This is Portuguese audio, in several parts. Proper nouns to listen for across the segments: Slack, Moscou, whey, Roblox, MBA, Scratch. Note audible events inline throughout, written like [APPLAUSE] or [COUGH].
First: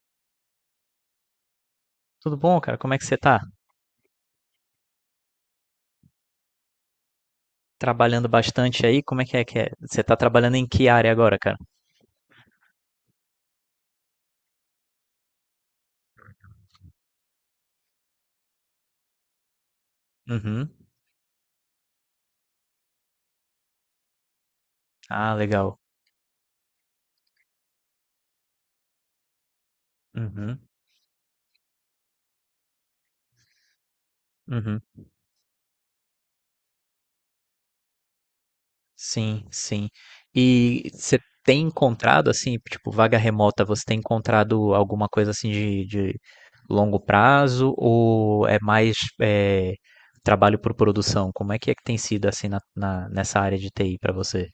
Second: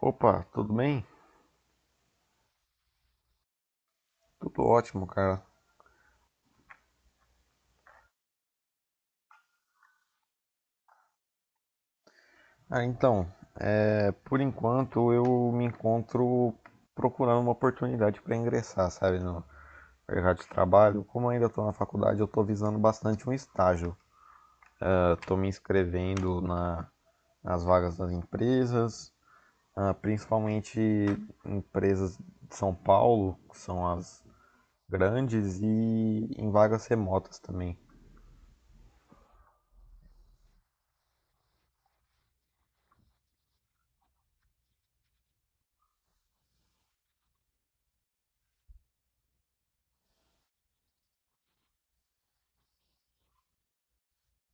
Opa, tudo bem? Tudo bom, cara? Como é que você tá? Tudo ótimo, cara. Trabalhando bastante aí? Como é que é que é? Você tá trabalhando em que área agora, cara? Ah, então, por enquanto eu me encontro procurando uma oportunidade para ingressar, sabe, no mercado de Uhum. trabalho. Como eu ainda estou na faculdade, eu estou visando bastante um estágio. Ah, Estou me legal. inscrevendo nas vagas das empresas, Uhum. principalmente empresas de São Paulo, que são as Uhum. grandes, e em vagas remotas também. Sim, sim. E você tem encontrado, assim, tipo, vaga remota, você tem encontrado alguma coisa assim de longo prazo ou é mais é, trabalho por produção? Como é que tem sido assim nessa área de TI pra você?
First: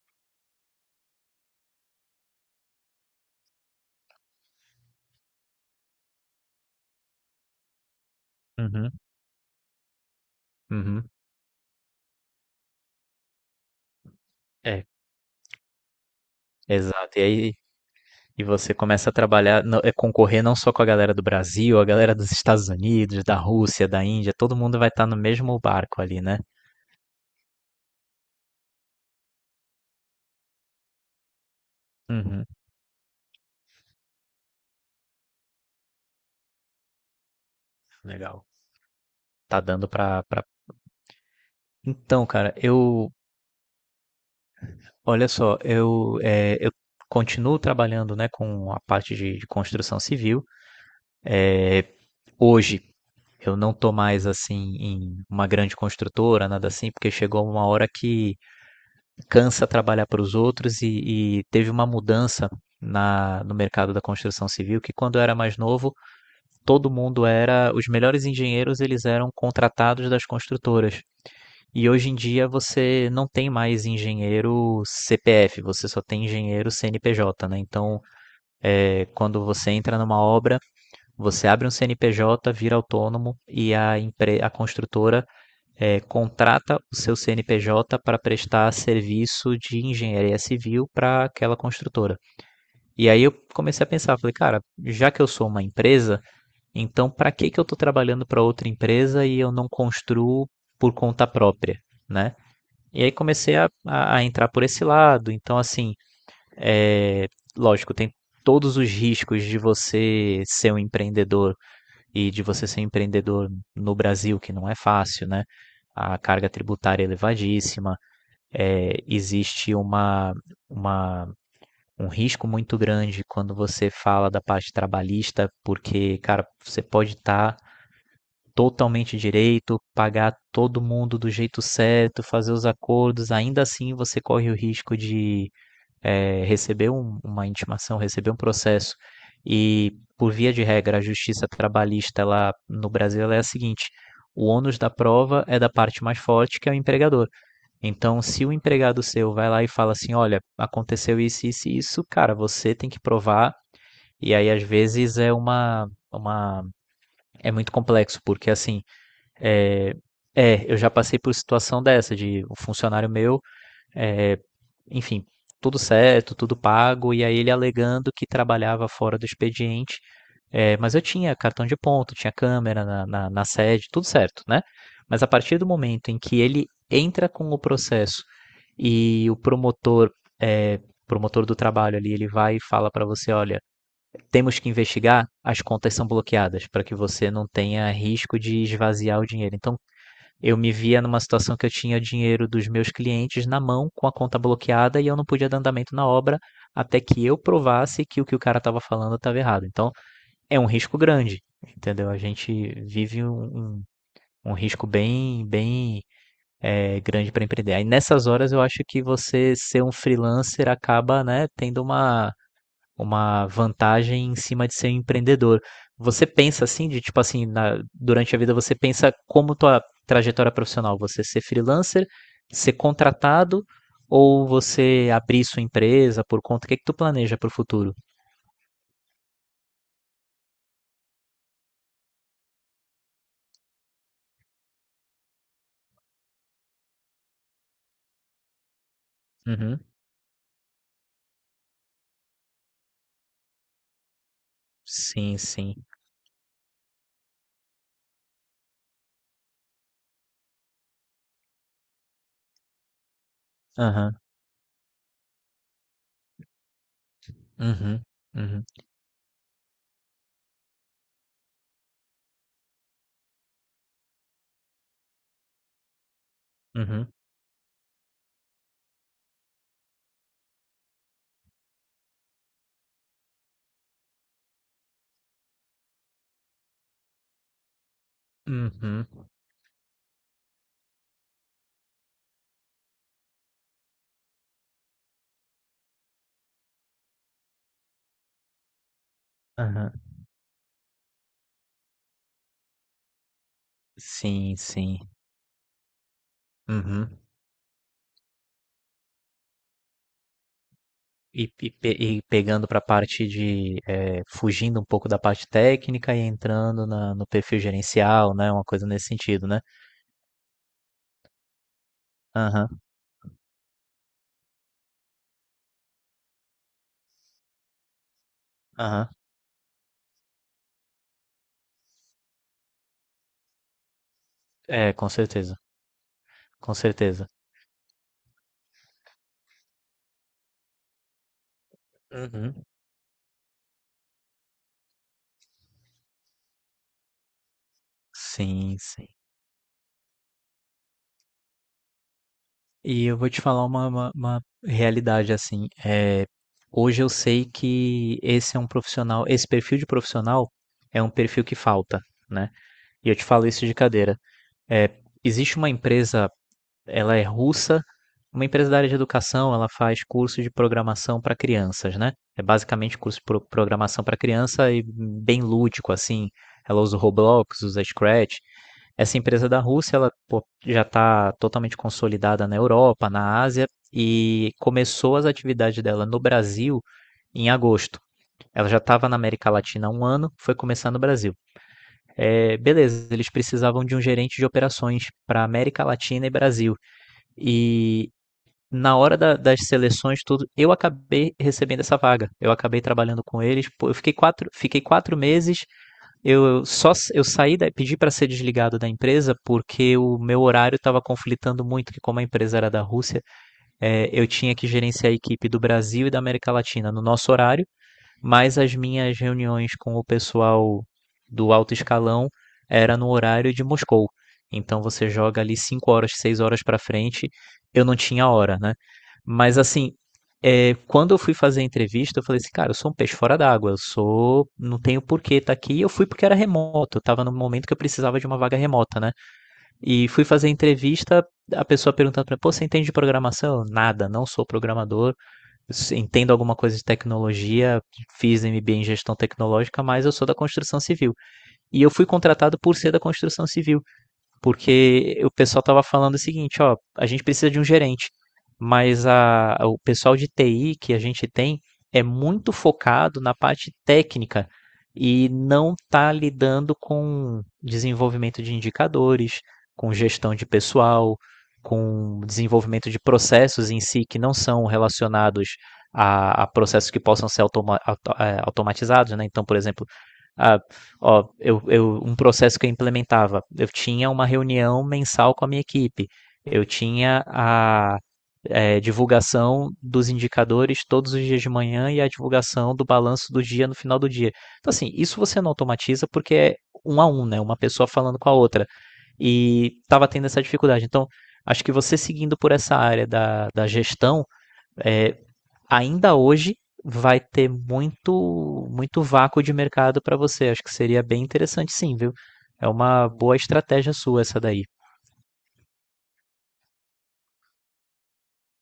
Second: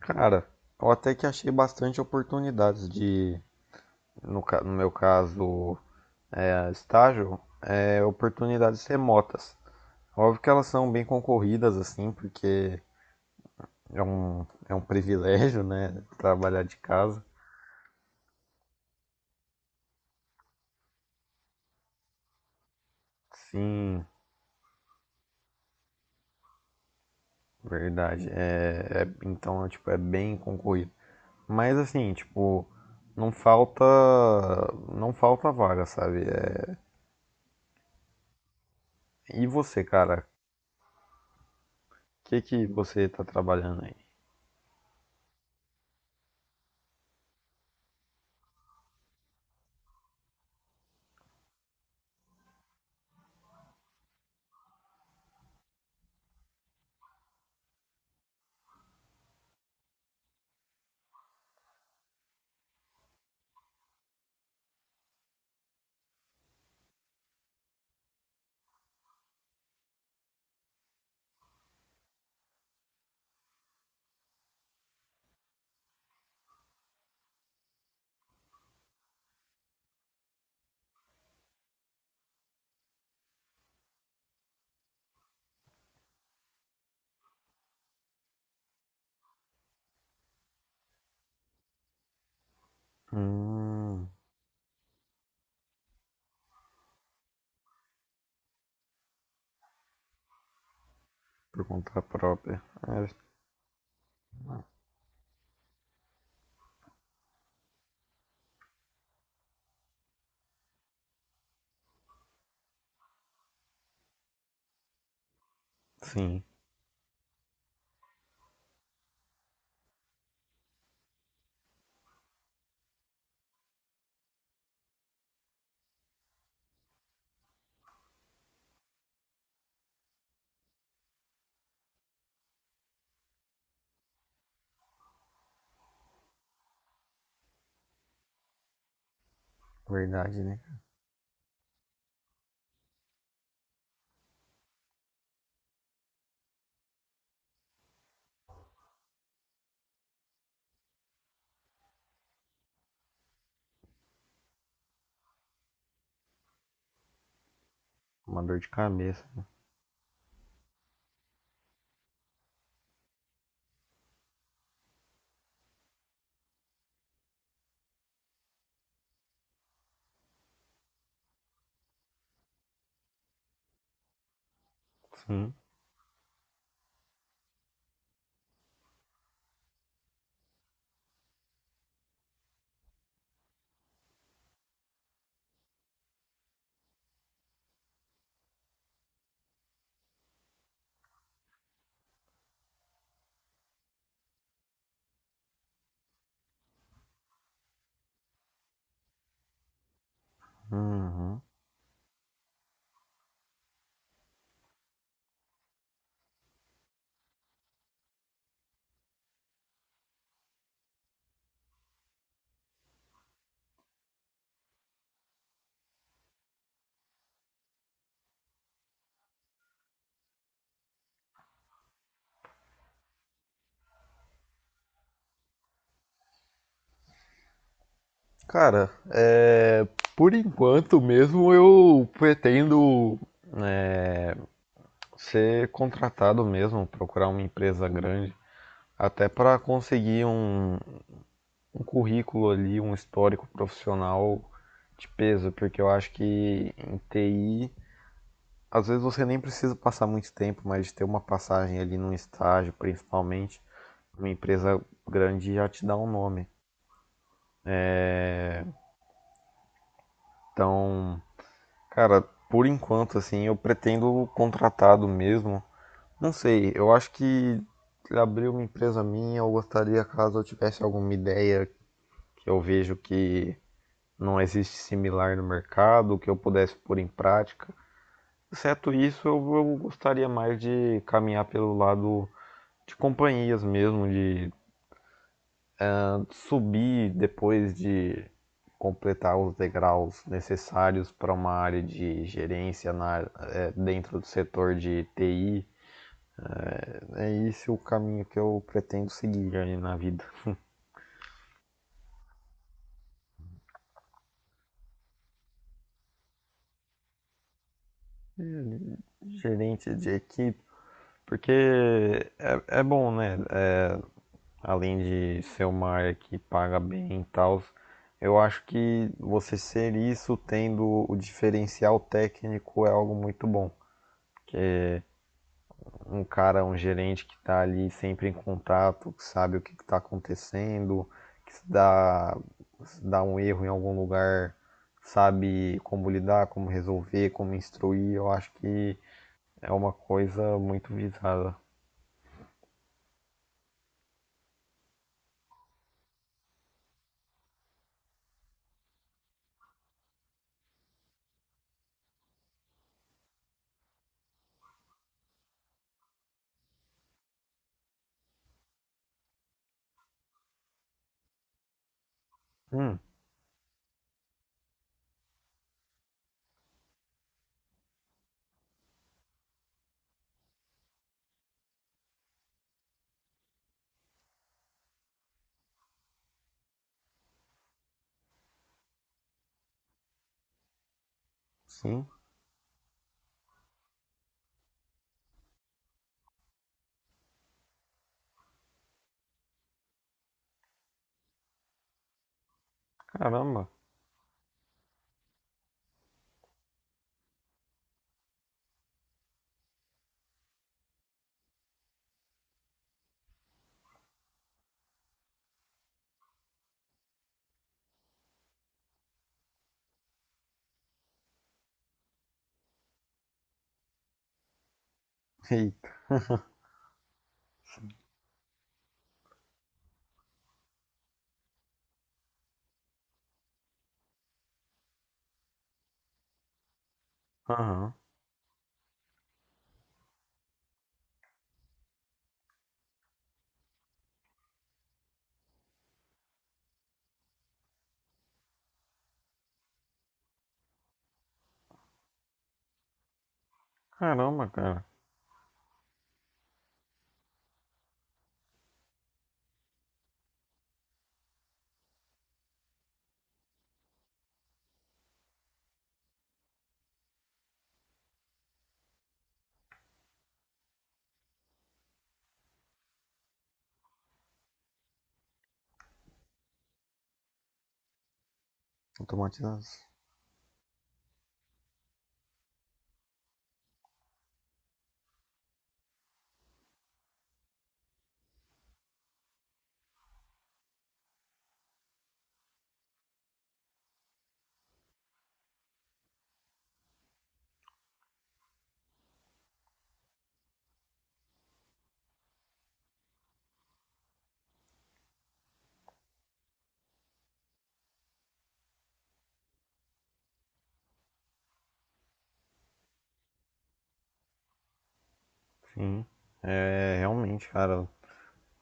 Cara, eu até que achei bastante oportunidades de no meu caso, estágio, oportunidades Uhum. remotas. Óbvio que elas são bem Uhum. concorridas, assim, porque é um, é um É, privilégio, né? Trabalhar de exato. casa. E aí. E você começa a trabalhar, concorrer não só com a galera do Brasil, a galera dos Estados Unidos, da Rússia, da Sim, Índia, todo mundo vai estar no mesmo barco ali, né? verdade. Tipo, é bem concorrido. Mas, assim, Uhum, tipo, não falta, não falta vaga, sabe? É, legal. e Tá você, dando pra, cara? pra... Então, O que cara, que você tá trabalhando aí? olha só, eu continuo trabalhando, né, com a parte de construção civil. Hoje eu não tô mais assim em uma grande construtora, nada assim, porque chegou uma hora que cansa trabalhar para os outros, e teve uma mudança no mercado da construção civil, que quando eu era mais novo, todo mundo era os melhores engenheiros, eles eram contratados das construtoras, e hoje em dia você não tem mais engenheiro CPF, você só tem engenheiro CNPJ, né? Então, quando você entra numa obra, você abre um CNPJ, vira autônomo, e a construtora, contrata o seu CNPJ para prestar serviço de engenharia civil para aquela construtora. E aí eu comecei a Hum, pensar, falei, cara, já que eu sou uma empresa, então para que que eu estou trabalhando para outra empresa e eu não construo por conta por própria, conta né? própria. E É, aí comecei a entrar por esse lado. Então, assim, é, lógico, tem todos os riscos de você ser um empreendedor e de você ser empreendedor no Brasil, que não é fácil, né? A sim, carga tributária é elevadíssima, existe uma, um risco muito grande quando você fala da parte trabalhista, porque, cara, você pode estar tá totalmente direito, pagar todo mundo do jeito certo, fazer os acordos, ainda assim você corre o risco de receber uma intimação, receber um processo, e por verdade, via né? de regra, a justiça trabalhista lá no Brasil, ela é a seguinte: o ônus da prova é da parte mais forte, que é o empregador. Então, se o empregado seu vai lá e fala assim: olha, aconteceu isso, isso e isso, cara, você tem que provar. E aí, às vezes, é uma. Uma é muito complexo, Uma porque dor de assim. cabeça. É, eu já passei por situação dessa, de um funcionário meu, é, enfim, tudo certo, tudo pago, e aí ele alegando que trabalhava fora do expediente. É, mas eu tinha cartão de ponto, tinha câmera na sede, tudo certo, né? Mas a Sim. partir do momento em que ele entra com o processo, e o é, promotor do trabalho ali, ele vai e fala para você: olha, temos que investigar, as contas são bloqueadas para que você não tenha risco de esvaziar o dinheiro. Então eu me via numa situação que eu tinha dinheiro dos meus clientes na mão, com a conta bloqueada, e eu não podia dar andamento na obra até que eu provasse que o cara estava falando estava errado. Então, é um risco grande, Uhum. entendeu? A gente vive um risco bem, bem grande para empreender. Aí, nessas horas, eu acho que você ser um freelancer acaba, né, tendo uma vantagem em cima de ser empreendedor. Você pensa assim, de tipo assim, durante a vida você pensa como tua trajetória profissional, você ser freelancer, ser contratado ou você abrir sua empresa por conta? O que é que tu planeja pro futuro? Cara, é, por enquanto mesmo eu pretendo ser contratado mesmo, procurar uma empresa grande, até para Uhum. conseguir um currículo ali, um histórico profissional de Sim, peso, porque sim. eu acho que em TI, às vezes você nem precisa passar muito tempo, mas ter uma passagem ali num estágio, principalmente, Aham. uma empresa grande já te dá um nome. Uhum. Uhum. Então, cara, por enquanto, assim, eu pretendo contratado mesmo. Não sei, eu Uhum. acho que abrir uma empresa minha, eu gostaria, caso eu tivesse alguma ideia que eu vejo que não existe similar no mercado, que eu pudesse pôr em prática. Exceto Uhum. isso, eu gostaria mais de caminhar pelo lado de companhias mesmo, de subir depois de completar os Aham. degraus necessários para uma área de gerência dentro do Sim, setor sim. de TI. Uhum. É esse é o caminho que eu pretendo seguir aí na vida. E pegando para a parte fugindo um pouco da parte técnica e entrando no perfil gerencial, né? Uma coisa nesse sentido, né? Gerente de equipe, porque Aham, é bom, né? É, além de ser uma área que paga bem e tal, eu acho aham. que você ser isso tendo o diferencial técnico é algo muito bom. É, com certeza, Um cara, com um gerente certeza. que está ali sempre em contato, que sabe o que está acontecendo, que se dá, Uhum. se dá um erro em algum lugar, sabe como lidar, como resolver, como instruir. Eu acho Sim, que sim. é uma coisa muito visada. E eu vou te falar uma realidade assim. Hoje eu sei que esse é um profissional, esse perfil de profissional é um perfil que falta, né? E eu te falo isso de cadeira. é Existe uma empresa, ela é russa, uma empresa da área de educação, ela faz cursos de programação para crianças, né? É Hum, basicamente curso de programação para criança, e bem lúdico, assim. Ela usa o Roblox, usa Scratch. Essa empresa da Rússia, ela, pô, já está totalmente consolidada na Europa, na Ásia, e começou as atividades dela no Brasil em agosto. Ela já estava na América Latina há um ano, foi começar no Brasil. sim, É, beleza, eles precisavam de um gerente de operações para América Latina e Brasil. E na hora das seleções, tudo, eu acabei recebendo essa vaga. Eu acabei trabalhando com eles. caramba. Pô, eu fiquei fiquei 4 meses. Eu só s- eu saí, pedi para ser desligado da empresa porque o meu horário estava conflitando muito. Que como a empresa era da Rússia, eu tinha que gerenciar a equipe do Brasil e da América Latina no nosso horário, mas as minhas reuniões com o pessoal do alto escalão era no horário de Moscou. Então você joga ali Eita, 5 horas, 6 horas para frente. Eu não tinha hora, né? Mas assim, quando eu fui fazer a entrevista, eu falei assim, cara, eu sou um peixe fora d'água, não tenho porquê estar tá aqui. Eu fui porque era remoto, eu tava no momento que eu aham. precisava de uma vaga remota, né? E fui fazer a entrevista, a pessoa perguntando para mim, pô, você entende de programação? Nada, não sou programador, entendo alguma coisa de tecnologia, fiz MBA em gestão tecnológica, mas eu sou da construção civil. E eu fui contratado por ser da construção civil, Caramba, cara. porque o pessoal estava falando o seguinte, ó: a gente precisa de um gerente, mas o pessoal de TI que a gente tem é muito focado na parte técnica e não está lidando com desenvolvimento de indicadores, com gestão de pessoal, com desenvolvimento de processos em si que não são relacionados a processos que possam ser automatizados, né? Então, por Automatizados. exemplo, a, ó, um processo que eu implementava. Eu tinha uma reunião mensal com a minha equipe. Eu tinha a divulgação dos indicadores todos os dias de manhã e a divulgação do balanço do dia no final do dia. Então, assim, isso você não automatiza porque é um a um, né? Uma pessoa falando com a outra. E estava tendo essa dificuldade. Então, acho que você seguindo por essa área da gestão, é, ainda hoje vai ter muito muito vácuo de mercado para você. Acho que seria bem interessante, sim, viu? É uma boa estratégia sua, essa daí. Sim. É, realmente, cara,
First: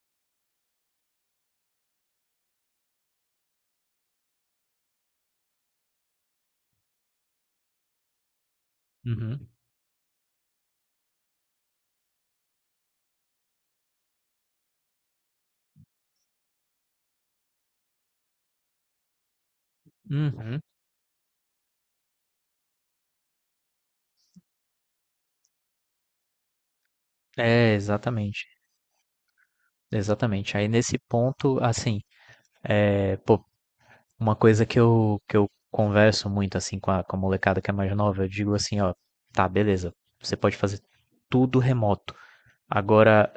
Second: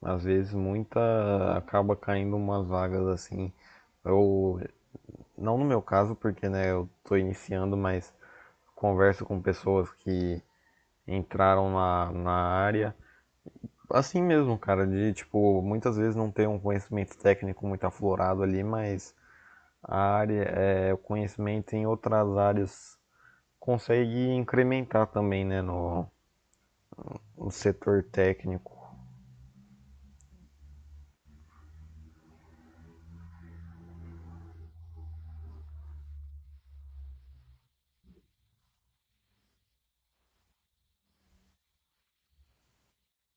às vezes muita acaba caindo umas vagas assim. Eu não no meu caso, porque né, eu tô iniciando, mas converso com Uhum. pessoas que entraram na área. Assim mesmo, cara, de tipo, muitas vezes não ter um conhecimento técnico muito aflorado ali, mas a área, Uhum. é, o conhecimento em outras áreas consegue incrementar também, né, no, no É, setor exatamente. técnico. Exatamente. Aí nesse ponto, assim, pô, uma coisa que eu converso muito assim com a molecada que é mais nova, eu digo assim, ó, tá, beleza, você pode fazer tudo remoto. Agora,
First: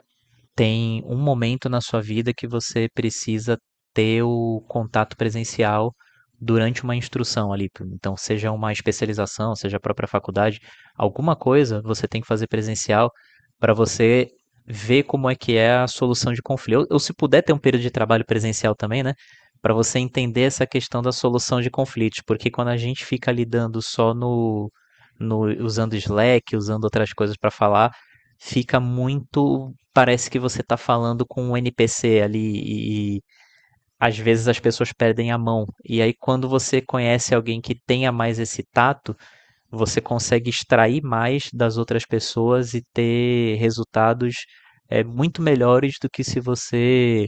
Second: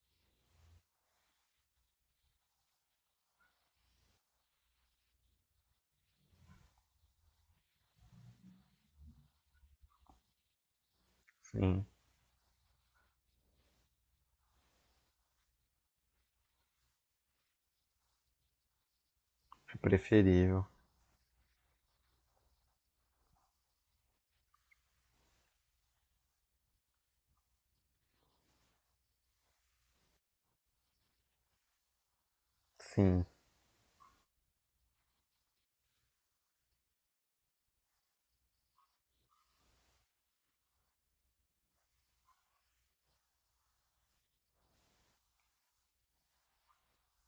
tem um momento na sua vida que você precisa ter o contato presencial durante uma instrução ali. Então, seja uma especialização, seja a própria faculdade, alguma coisa Sim, você tem que fazer presencial para você ver como é que é a solução de conflito. Ou se puder ter um período de trabalho presencial também, né? Para é você entender preferível. essa questão da solução de conflitos, porque quando a gente fica lidando só no, no usando Slack, usando outras coisas para falar, fica muito, parece que você tá falando com um NPC ali, e Sim, às vezes as pessoas perdem a mão. E aí, quando você conhece alguém que tenha mais esse tato, você consegue extrair mais das outras pessoas e ter resultados muito melhores do que se você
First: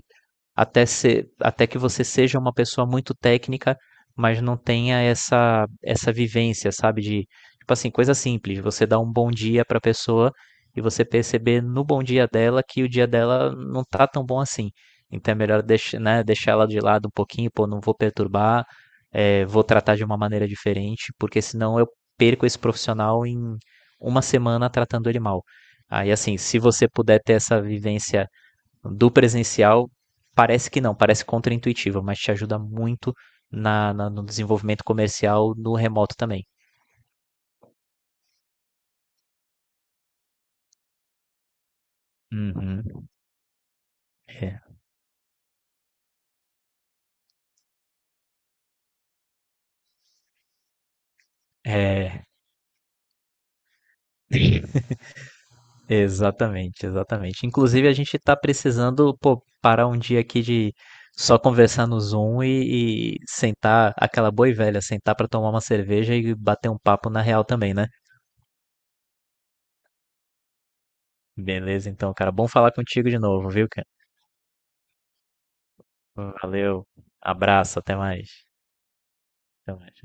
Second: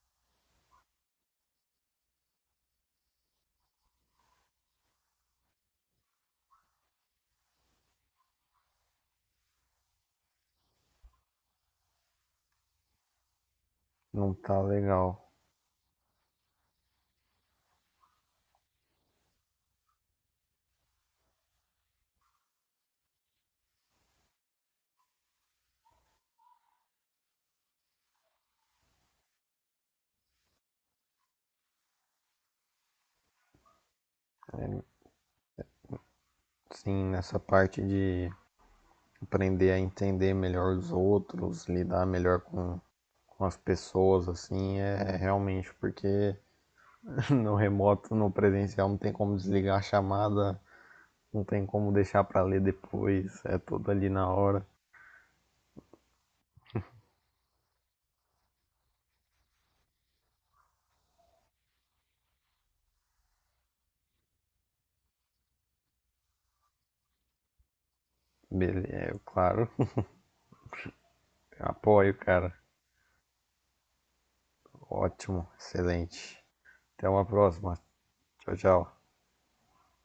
até que você seja uma pessoa muito técnica, mas não tenha essa vivência, sabe? De, tipo assim, coisa simples. Você dá um bom dia pra pessoa, e você perceber no bom dia dela que o dia dela não tá tão não bom tá assim. legal. Então é melhor deixar, né, deixar ela de lado um pouquinho, pô, não vou perturbar, vou tratar de uma maneira diferente, porque senão eu perco esse profissional em uma semana tratando ele mal. Aí, assim, se você puder ter essa vivência do presencial, parece que não, parece contraintuitivo, mas te ajuda muito no desenvolvimento comercial no remoto também. Sim, nessa parte de aprender a entender melhor os outros, lidar melhor Uhum. com as pessoas, É, assim, é realmente porque [LAUGHS] no remoto, no presencial, não tem como desligar a chamada, não tem como deixar é, pra ler depois, é tudo ali na hora. Exatamente, exatamente. Inclusive, a gente está precisando, pô, parar um dia aqui de só conversar no Zoom e sentar, aquela boa e velha, sentar para tomar uma cerveja e bater um papo na real também, né? Beleza, é, claro. [LAUGHS] Beleza, Apoio, então, cara, bom cara. falar contigo de novo, viu, cara? Ótimo, excelente. Valeu, Até uma próxima. abraço, até mais. Tchau, tchau. Até mais.